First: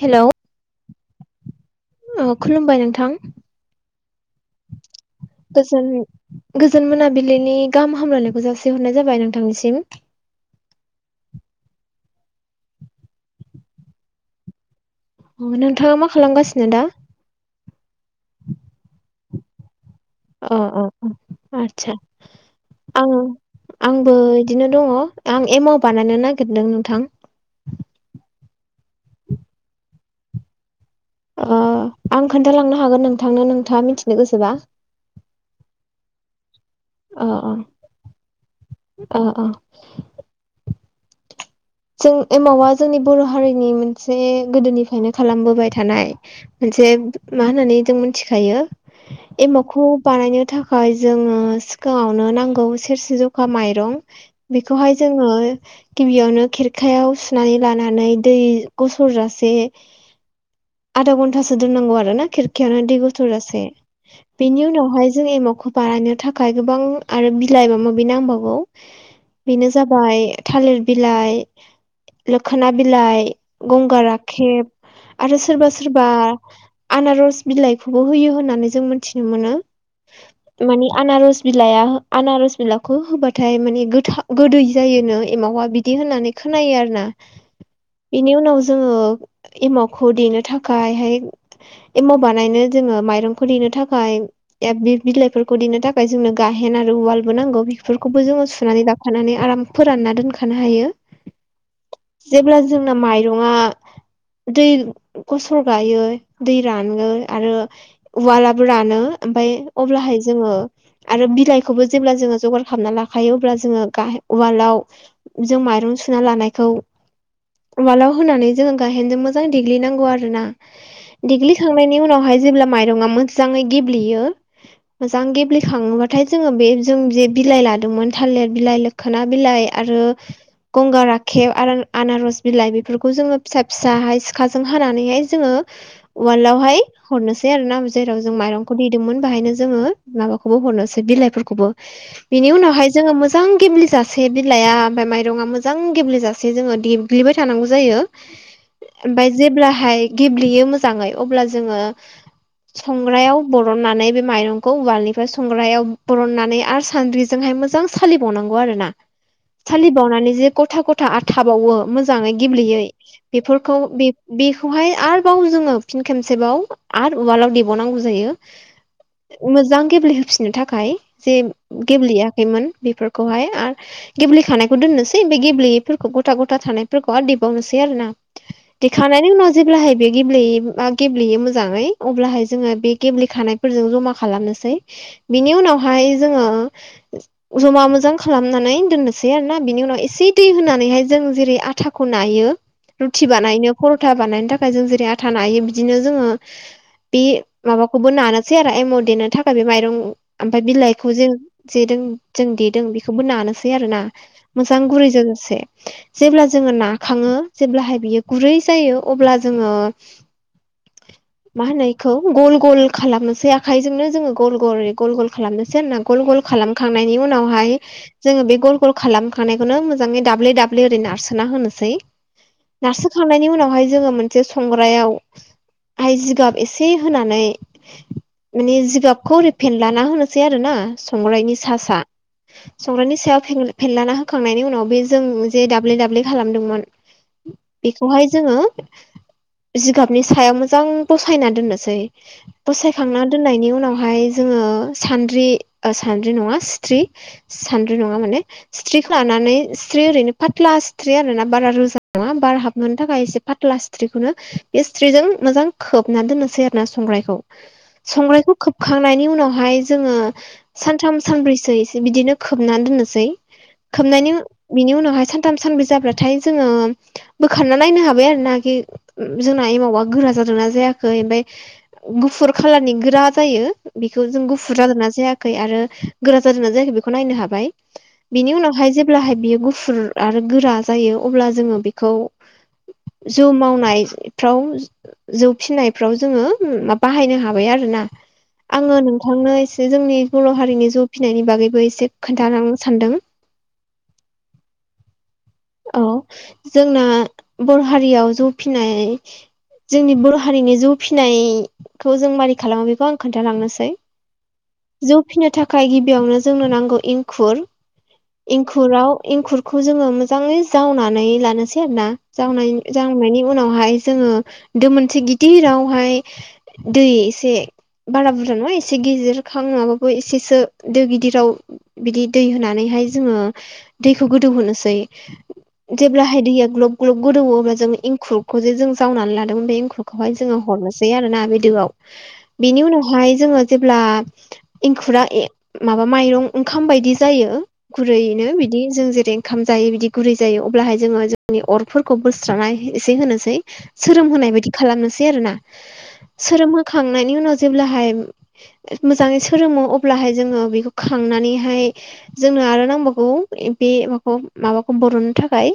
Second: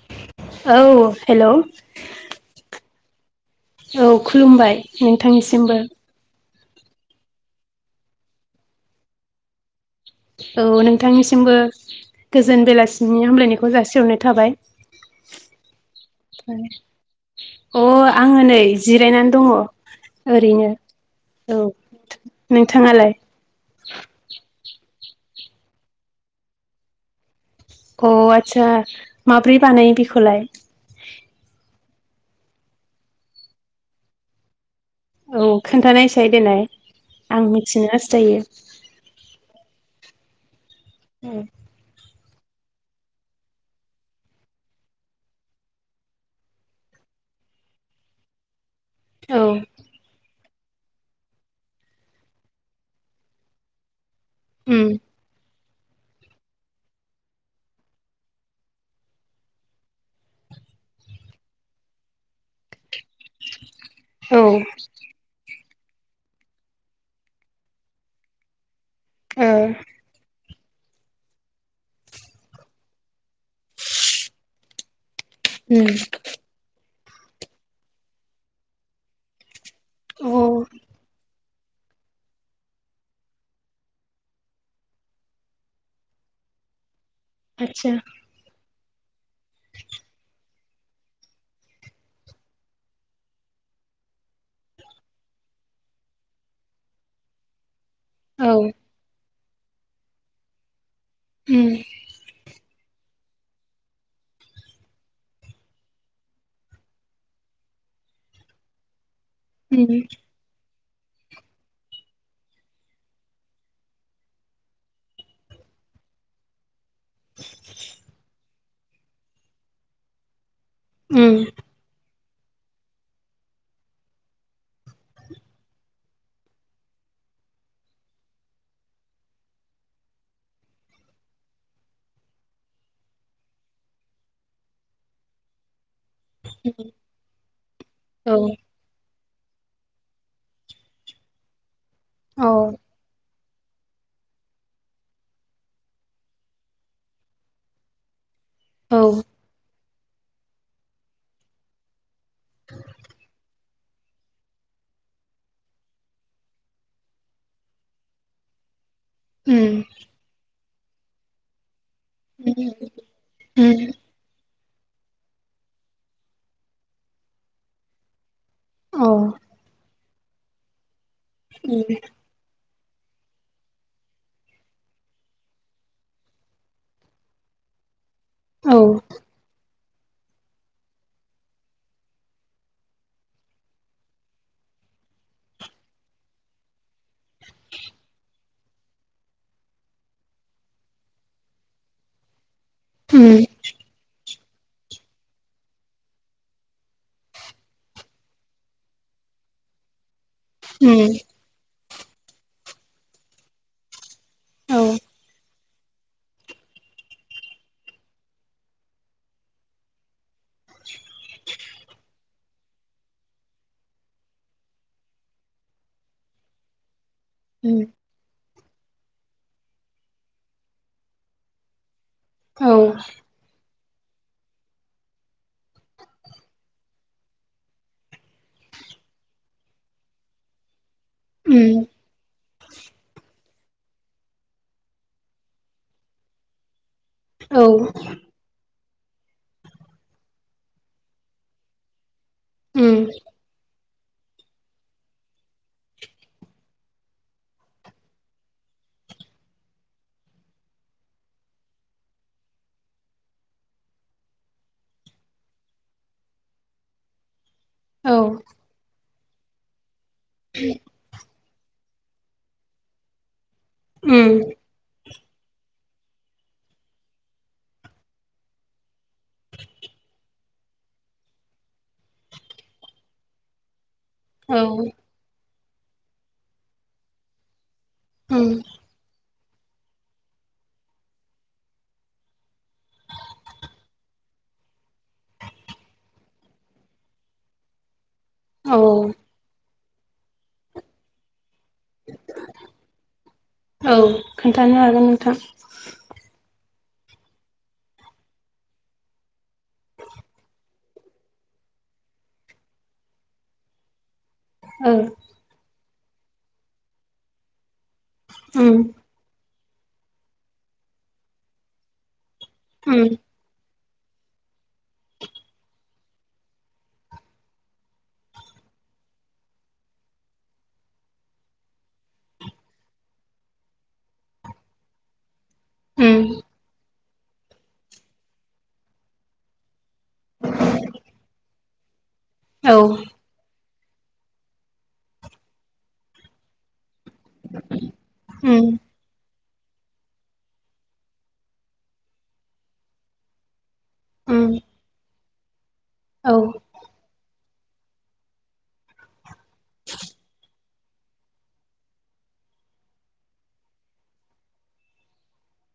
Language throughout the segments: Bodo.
हेलौ औ हेल'। ओ खुलुमबाय नोंथां औ खुलुमबाय नोंथांनिसिमबो। गोजोन गोजोन मोनाबिलिनि गाहाम हामलायनायखौ जासिहरनाय जाबाय नोंथांनिसिम। औ नोंथांनिसिमबो गोजोन बेलासिनि हामलायनायखौ जासिहरनाय थाबाय। नोंथाङा मा खालामगासिनो दा? अ आङो नै जिरायनानै दङ। अ ओरैनो अ अ औ आथसा। नोंथाङालाय आं आंबो बिदिनो दङ। आं एमाव बानायनो नागिरदों नोंथां। अ आदसा माब्रै बानायो बेखौलाय? ओ आं खोन्थालांनो हागोन नोंथांनो नोंथाङा मिथिनो गोसोबा। औ खोन्थानायसाय देनाय अ आं अ मिथिनो हास्थायो। अ अ उम। जों एमावा जोंनि बर' हारिनि मोनसे गोदोनिफ्रायनो खालामबोबाय थानाय मोनसे मा होननानै जों मिथिखायो औ एमावखौ बानायनो थाखा य जोङो सिगाङावनो नांगौ सेरसे जखा माइरं। उम बेखौहाय जोङो गिबियावनो खेरखायाव सुनानै लानानै दै गसरजासे आधा घन्टासो दोननांगौ आरो ना खिरखियावनो दै गु [unintelligible] औ बेनि उनावहाय जों एमावखौ बानायनो थाखाय गोबां आरो बिलाइ मा माबि नांबावगौ ओ बेनो जाबाय। थालिर बिलाइ, मोखोना बिलाइ, गंगा राखेब आरो सोरबा उम सोरबा आनारस बिलाइखौबो होयो होननानै जों मिथिनो मोनो। अ मानि आनारस बिलाइाया आनारस बिलाखौ होबाथाय माने गोथा गोदै जायोनो एमावा बिदि होननानै खोनायो आरो ना? आतसा जोङो एमावखौ देनो थाखाय हाय एमाव बानायनो जोङो माइरंखौ देनो बे बिलाइफोरखौ देनो थाखाय जोंनो गाहेन आरो उवालबो नांगौ। बेफोरखौबो जोङो औ सुनानै लााखानानै आराम फोरानना दोनखानो हायो। उम जेब्ला जोंना माइरंआ दै गसर गायो दै रानो आरो उवालाबो रानो ओमफ्राय उम अब्लाहाय जोङो आरो बिलाइखौबो जेब्ला जोङो जगार खालामना लाखायो अब्ला जोङो गाह उवालाव जों माइरं सुना लानायखौ उवालाव होनानै जोङो गाहेनजों मोजां देग्लिनांगौ आरो ना। उम देग्लिखांनायनि उनावहाय जेब्ला माइरङा मोजाङै गेब्लेयो मोजां गेब्लेखाङोबाथाय जोङो बे जों जे बिलाइ लादोंमोन थालिर बिलाइ लोखोना बिलाइ आरो गंगार राखेब आनारस बिलाइ बेफोरखौ जोङो फिसा फिसाहाय सिखाजों हानानैहाय जोङो वालावहाय हरनोसै आरो ना जेराव जों औ माइरंखौ देदोंमोन। बेहायनो जोङो माबाखौबो हरनोसै बिलाइफोरखौबो अ बिनि उनावहाय जोङो मोजां गेमलिज जासे बिलाइ ओमफ्राय माइरङा मोजां मोजां गेब्लेेजासे जोङो देबग्लिबाय थानांगौ जायो औ ओमफ्राय जेब्लाहाय गेब्लेयो मोजाङै अब्ला जोङो संग्रायाव बरननानै बे माइरंखौ उवालनिफ्राय संग्रायाव बरननानै आरो सान्द्रिजोंहाय मोजों सालिबावनांगौ आरो ना, उम साहलिबावनानै जे गथा गथा आरो थाबावो- - मोजै उम गेब्लेयै बेफोरखौ उम खौहाय आरोबाव जोङो फिन खेबसेबाव आरो उवालाव देबावनांगौ जायो। औ मोजां गेब्लेहोफिननो थाखाय जे उम गेब्लेयाखैमोन। बेफोरखौहाय आर गेब्लेखानायखौ दोननोसै। बे गेब्लेयैफोरखौ गथा गथा थानायफोरखौ आरो देबावनोसै आरोोना औ देखांनायनि उनाव जेब्लाहाय बे गेब्लेयैया गेब्लेयो मोजाङै अब्लाहाय जोङो बे गेब्लेखानायफोरजों जमा खालामनोसै। बिनि उनावहाय जोङो। जमा मोजां खालामनानै दोननोसै आरो ना बिनि उनाव। सि दै होनानैहाय जों जेरै आथाखौ नायो रुटि उम बानायनो पर'था बानायनो थाखाय फ्राय जों जेरै आथा नायायो बिदिनो जोङो। बे माबाखौबो नानोसै आरो एम' देनो थाखाय बे माइरं ओमफ्राय बिलाइखौ उम जों जे जों देदों बेखौबो नानोसै आरो ना। मोजां औ गुरैजों लोगोसे जेब्ला जोङो ना खााङो जेब्लाहाय बियो गुरै जायो अब्ला जोङो [unintelligible] मा होननायखौ गल गल खालामनोसै आखाइजोंनो जोङो गल गल गल गल खालामनोसै होनना गल गल खालामखां खालामनायनि उनावहाय उम जों बे गल गल खालाम खौनो मोजाङै दाब्ले दाब्ले ओरै नारसोना होनोसै औ नारसोखांनायनि उनावहाय जोङो मोनसे संग्रायाव आइ जिगाब एसे होनानै माने जिगाबखौ ओरै फेनलाना होनोसै आरो ना। संग्रायनि सा उम सा संग्रायनि सायाव फेनलाना हो होखांनायनि उनाव बे जों जे दाब्ले दाब्ले खालामदोंमोन औ बेखौहाय जोङो [unintelligible] जिगाबनि सायाव मोजां बसायना दोननोसै उम बसायखांना दोननायनि उनावहाय जोङो ओ सानद्रि ओ सानद्रि नङा स्थ्रि सान्द्रि नङा माने स थ्रिफ्लानानै सिथ्रि ओरैनो फाथ्ला सिथ्रि आरो ना बारा रोजा नङा बार हाबनो थाखाय एसे फाथ्ला सिथ्रिखौनो बे सिथ्रिजों मोजां खोबना दोननोसै आरो ना संग्रायखौ औ उम संग्रायखौ खोबखांनायनि उनावहाय जोङो सानथाम सानब्रैसो इसे बिदिनो खोबनान दोननोसै खोबनायनि बिनि उनावहाय सानथाम सानब्रैसो जाब्लाथाय जोङो बोखारना नायनो हाबाय आरोना गि जोंना एमावा गोरा जादोंना जाया याखै ओमफाय गुफुर खालारनि गोरा जायो बिखौ जों औ गुफुर जादोंना जायाखै आरो गोरा जादोंना जायाखै बेखौ नायनो हाबाय उम बिनि उनाव जेब्लाहाय बियो गुफुर आरो गोरा जायो अब्ला जोङो बेखौ जौ मावनायफ्राव जौ फिनायफ्राव जोङो मा बाहायनो हाबाय आरो ना औ आङो नोंथांनो इस जोंनि बर' हारिनि जौ फिनायनि बागैबो एसे खोन्थालांन सानदों औ खोन्थानो हागोन नोंथां औ जोंना बर' हारियाव जौ फिनाय जोंनि बर' हारिनि जौ फिनायखौ जों मारै खालामो बेखौ आं खोन्थालांनोसै औ जौ फिनो थाखाय गिबियावनो जोंनो नांगौ इंखुर उम एंखुराव एंखुरखौ जोङो मोजाङै जावनानै लानोसै आरो ना जावनाय उम जावनायनि उनावहाय जोङो दो मोनसे गिदिरावहाय दै एसे बारा बुरजा नङा एसे गिदिर खामनाबाबो एसे सो दो गिदिराव बिदि दै होनानैहाय जोङो दैखौ गोदौहोनोसै उम जेब्लाहाय दैया ग्लब ग्लब गोदौवो अब्ला जों एंखुरखौ जे जों जावनानै लादोंमोन बे एंखुरखौहाय जोङो हरनोसै आरोना बे दोआव औ बिनि उनावहाय जोङो जेब्ला एंखुरा ए माबा माइरं ओंखाम बायदि जायो गुरैनो उम बिदि जों जेरै खाम जायो बिदि गुरै जायो अब्लाहाय जोङो जोंनि अरफोरखौ बोस्रांना एसे होनोसै सोरोम होनो उम नायबादि खालामनोसै आरोना औ सोरोम होखांनायनि उनाव जेब्लाहाय मोजाङै सोरोमो अब्लाहाय जोङो बेखौ खांनानैहाय जोंनो आरो नांबावगौ ए बे माखौबा माबाखौ बर'नो थाखाय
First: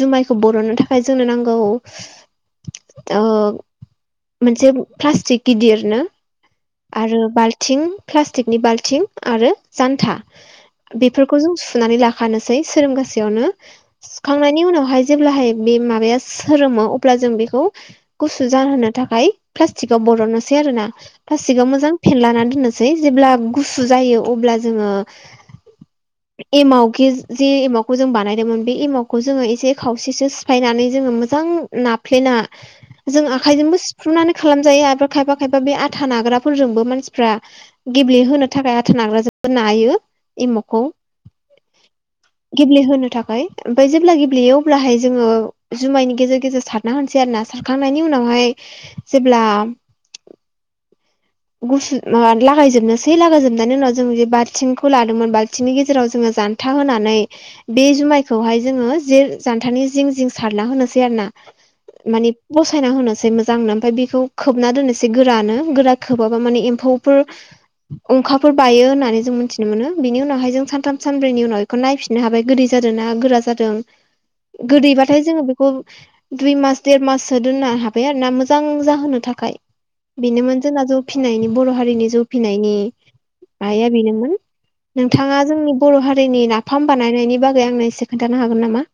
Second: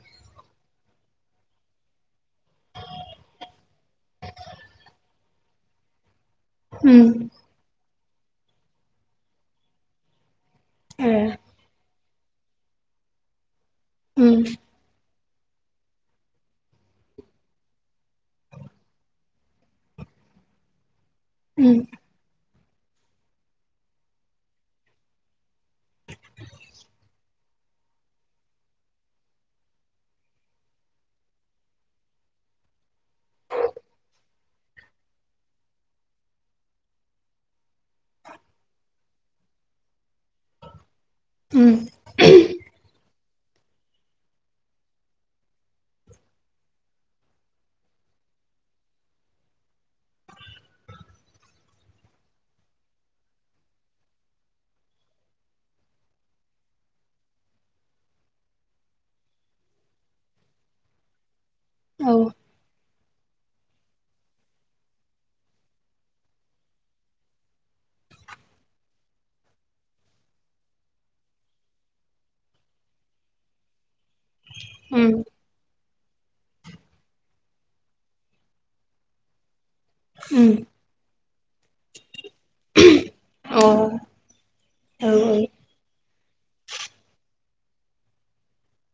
जुमायखौ बर'ननो थाखाय जोंनो नांगौ ओ मोनसे प्लास्टिक गिदिरनो उम आरो बाल्थिं प्लास्टिकनि बाल्थिं आरो जान्था ए बेफोरखौ जों सुनानै लाखानोसै सोरोमगासेयावनो उम सुखांनायनि उनावहाय जेब्लाहाय बे माबाया सोरोमो अब्ला जों बेखौ गुसु जाहोनो थाखाय प्लास्टिकआव ब बर'ननोसै आरोना प्लास्टिकाव उम मोजां फेनलानान दोननोसै जेब्ला गुसु जायो अब्ला जोङो [unintelligible] एमावखे जे एमावखौ जों बानायदोंमोन बे एमावखौ जोङो एसे खावसेसो सिफायनानै जोङो मोजां नाफ्लेना जों आखायजोंबो सिुफ्रुनानै खालामजायो आरो खायफा खायफा बे आथा नाग्रा फोरफोरजोंबो मानसिफ्रा गेब्लेहोनो थाखाय आथा नाग्राजोंबो नायो एमावखौ उम गेब्ले होनो था खाय ओमफ्राय जेब्ला गेब्लेयो अब्लाहाय जोङो जुमायनि गेजेर गेजेर सारना होनसै आरना सारखांनायनि उनाव हाय जेब्ला गुसु माबा लागायजोबनोसै लागायजोबनायनि उनाव जों जे बाल्थिंखौ लादोंमोन बाल्थिंनि गेजेराव जोङो जान्था होनानै बे जुमायखौहाय जोङो जे जानथानि जिं जिं सारना होनोसै आरोना औ माने पसायना होनोसै मोजांनो ओमफ्राय बेखौ खोबना दोननोसै गोरानो गोरा खोबाबा माने एम्फौफोर अंखाफोर बायो होननानै ज जों मिथिनो मोनो बिनि उनावहाय जों सानथाम सानब्रैनि उनाव बेखौ नायफिननो हाबाय गोदै जादों गोरा जादों गोदैबाथाय उम जोङो बेखौ दुइ मास देर माससो दोननो हाबाय आरो ना मोजां जाहोनो थाखाय बेनो उम मोन जौ फिनायनि बर' हारिनि जौ फिनायनि अ आया औ बेनोमोन औ नोंथाङा जोंनि ब र' हारिनि नाफाम बानायनायनि बागै आंनो एसे खोन्थानो हागोन नामा?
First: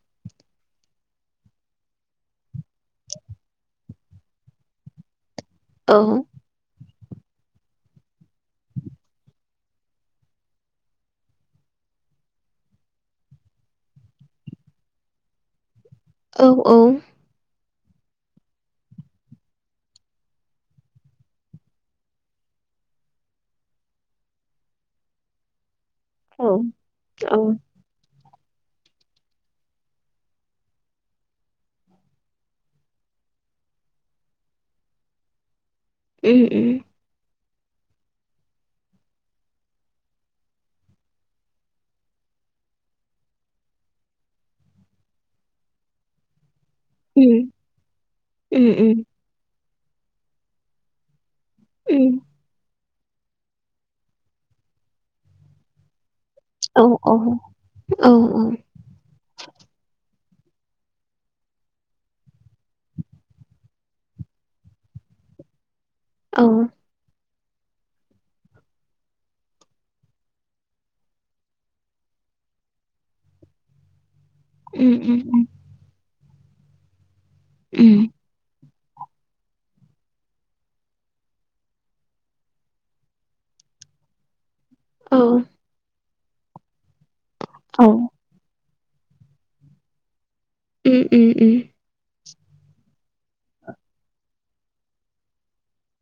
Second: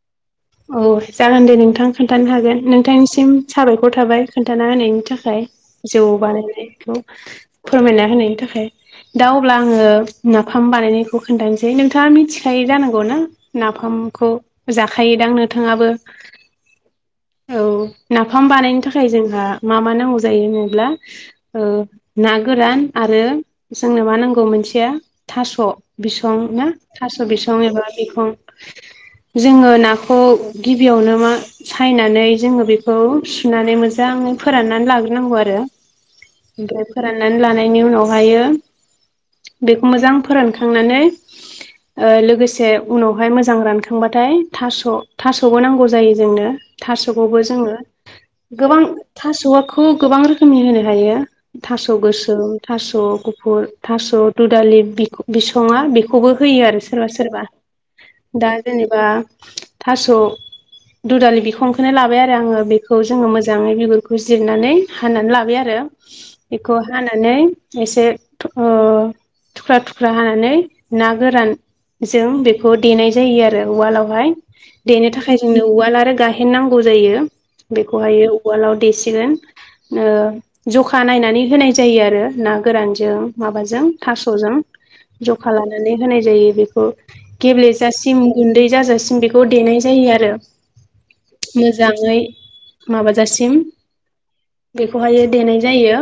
औ जागोन दे नोंथां खोन्थानो हागोन। नोंथांनिसिम साबायखर थाबाय खोन्थाना होनायनि थाखाय। औ जौ बानायनाय बेखौ फोरमायना होनायनि थाखाय। दा अब्ला आङो नाफाम बानायनायखौ खोन्थानोसै नोंथाङा मिथिखायो जानांगौ ना नाफाम खौ जाखायोदांनो नोंथाङाबो? औ औ। औ नाफाम बानायनो थाखाय जोंहा मा मा नांगौ जायो होनोब्ला ओ ना गोरान आरो आरो जोंनो मा नांगौ मोनसेया थास'। बिसं औ ना थास' औ बिसं एबा बिखं। जोङो ना खौ गिबियावनो मा सायनानै जोङो बेखौ सुनानै मोजाङै फोराननानै लाग्रो नांगौ आरो उम उम ओमफ्राय फोराननानै लानायनि उनावहायो बेखौ मोजां फोरानखांनानै ओ लोगोसे उनावहाय मोजां रानखांबाथाय थास' थास'बो नांगौ जायो जोंनो थास'खौबो उम जोङो उम गोबां उम थास' खौ गोबां रोखोमनि होनो हायो। थास' उम गोसोम थास' स' गुफुर थास' दु दालि बिख- बिसङा बे खौबो होयो आरो औ सोरबा औ सोरबा। औ औ दा जेनेबा थास' दुदालि बिखंखौनो लाबाय आरो आङो बेखौ जोङो मोजाङै बिगुरखौ जिरनानै हानानै लाबाय आरो। औ बेखौ हानानै एसे ओ थुख्रा थुख्रा हानानै ना गोरान जों बेखौ देनाय जायो आरो उवालावहाय। उम देनो थाखाय उम जोंनो उवाल आरो गाहेन नांगौ जायो उम बेखौहायो उवालाव देसिगोन। ओ जखा नायनानै होनाय जायो आरो ना गोरानजों माबाजों थास'जों। औ जखा लानानै होनाय जायो बेखौ औ गेब्लेजासिम गुन्दै जाजासिम बे । खौ देनाय जायो आरो ओम ओम ओम। मोजाङै माबाजासिम बेखौहाय देनाय जायो।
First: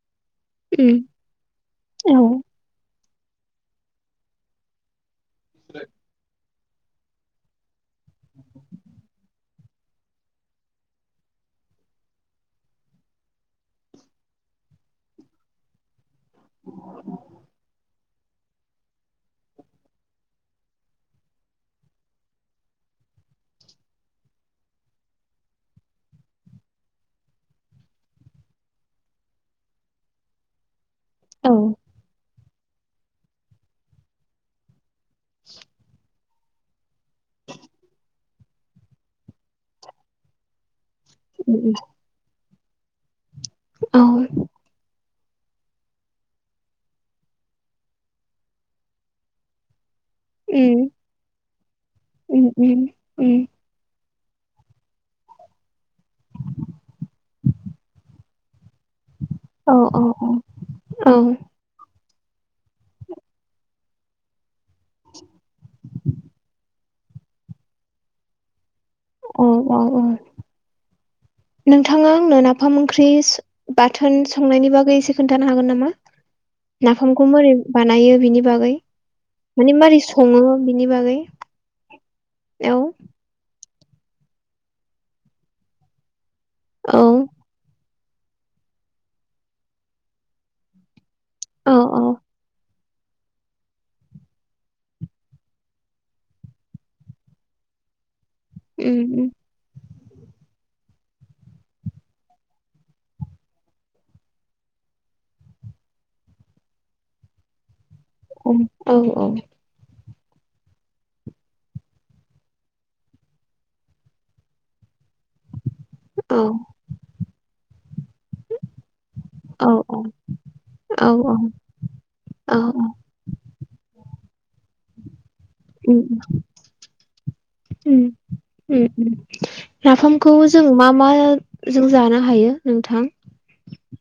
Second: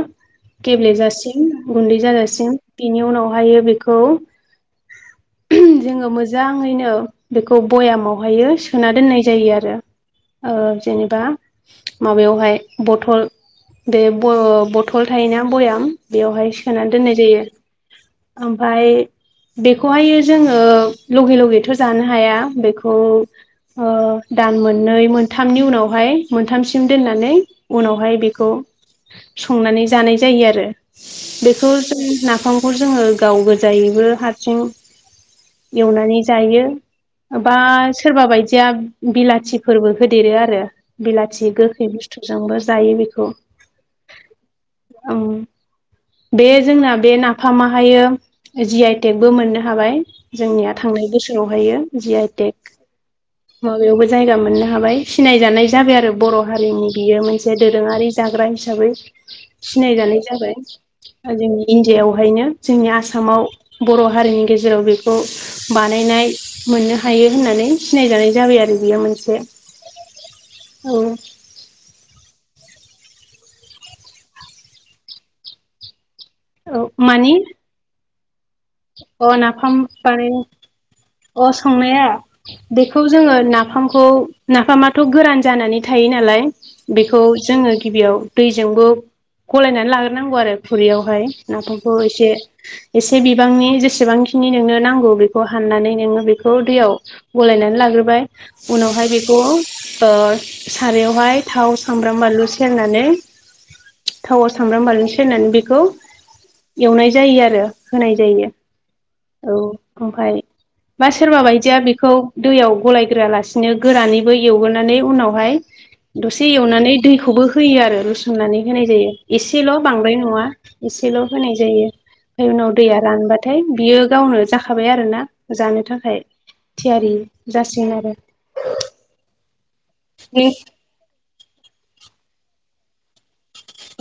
उम गेब्लेजासिम गुन्दै औ जाजासिम बेनि उनावहाय बेखौ जोङो मोजाङैनो बेखौ बयामावहायो सोना दोननाय जायो आरो। ओ जेनेबा माबायावहाय बथल बे ब-बथल थायोना बयाम बेवहाय सोना दोननाय जायो। ओमफाय बेखौहाय जोङो लगे लगेथ' जानो हाया बे औ आ दान मोननै मोनथामनि उनावहाय मोनथामसिम दोननानै उनावहाय बेखौ संनानै जानाय जायो आरो। औ बेखौ जों नाफामखौ जोङो गाव गोजायैबो हारसिं एवनानै जायो ओ बा सोरबा बायदिया बिलाथिफोरबो होदेरो आरो। बिलाथि गोखै बुस्थुजोंबो जायो बेखौ। औ। बे जोंना बे नाफामाहायो जि आइ टेकबो मोननो हाबाय। जोंनिया थांनाय बोसोरावहायो जि आइ उम उम। बो जायगा मोननो हाबाय सिनाय जानाय जाबाय आरो बर' हारिनि बियो मोनसे दोरोङारि जाग्रा हिसाबै। साबै औ सिनायजानाय औ जाबाय जोंनि इण्डियाआव बेहायनो जोंनि आसामाव बर' हारिनि गेजेराव बेखौ बानायनाय मोननो हायो होननानै सिनायजानाय जाबाय आरो बेयो मोनसे औ औ औ औ नोंथाङा आंनो ना फाम ओंख्रि सो बाथोन संनायनि बागै एसे खोन्थानो हागोन नामा? औ नाफामखौ मानि मोरै बानायो बिनि बागै? अ माने नाफाम मारै माने सङो बिनि बागै अ संनाया औ बेखौ जोङो नाफ फामखौ नाफामाथ' गोरान जानानै थायो नालाय औ बेखौ जोङो गिबियाव दैजोंबो गलायनानै लाग्रोनांगौ आरो खुरैयावहाय औ नाफामखौ औ एसे एसे बि बिबांनि जेसेबांखिनि नोंनो नांगौ बेखौ हाननानै नोङो बेखौ दैयाव गलायनानै लाग्रोबाय। उनावहाय उम बेखौ ओ सारायावहाय थाव सामब्राम बानलु सेरनानै थावआव सामब्राम बानलु सेरनानै बेखौ एवनाय जायो आरो। होनाय जायो उम औ औ ओमफाय बा सोरबा बायदिया बेखौ दैयाव गलायग्रोआ लासिनो गोरानैबो एवग्रोनानै उनाव हाय औ दसे एवनानै दैखौबो होयो आरो रुसुननानै होनाय जायो औ एसेल' बांद्राय नङा ए औ सेल' होनाय जायो ओमफ्राय औ उनाव मोनबाथाय बियो गावनो जाखाबाय आरोना। जानो उम थाखाय थियारि जासिगोन उम आरो। उम उम नाफामखौ जों मा म जों जानो हायो नोंथां?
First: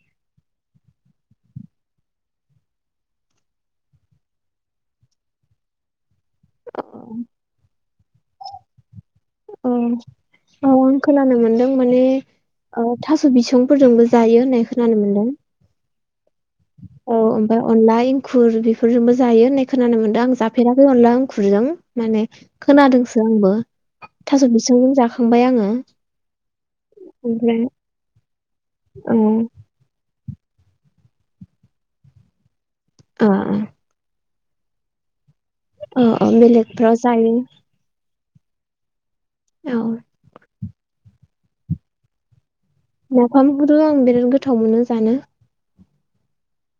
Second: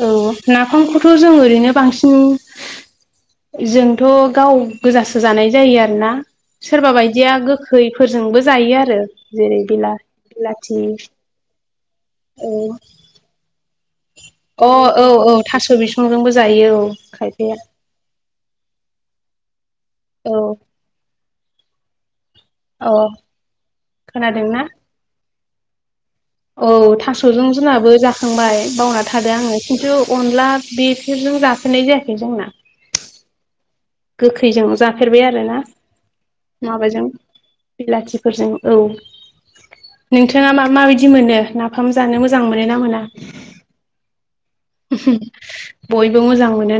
औ नाफामखौथ' जों ओरैनो बांसिन जोंथ' गाव गोजासो जानाय जायो आरोना? औ सोरबा बायदिया गोखैफोरजोंबो जायो आरो। जेरै औ बिला बिलाथि औ आं खोनानो मोनदों माने ओ थास' बिसंफोरजोंबो जायो होननाय औ खोनानो अ औ मोनदों। औ थास' बिसंजोंबो जायो औ खायफाया ओमफाय अला इं खुर बेफोरजोंबो जायो होननाय खोनानो मोनदों औ आं जाफेराखै अनला आंखुरजों माने औ खोनादोंसो आंबो थास' खोनादोंना बिसांजों जाखांबाय आङो। औ थास'जों ओमफ्राय जोङाबो जाखांबाय बावना औ थादो आङो खिन्थु अनला बेफोरजों जाफेरनाय जायाखै जोंना ओ अ गोखैजों जाफेरबाय आरोना अ अ बेलेगफ्राव माबाजों जायो बिलाथि फोरजों औ औ नोंथाङा मा-माबायदि मोनो? नाफाम जानो मोजां मोन नो ना मोना नाफामखौथ' आं बिराद गोथाव मोनो जानो बयबो मोजां मोनोना?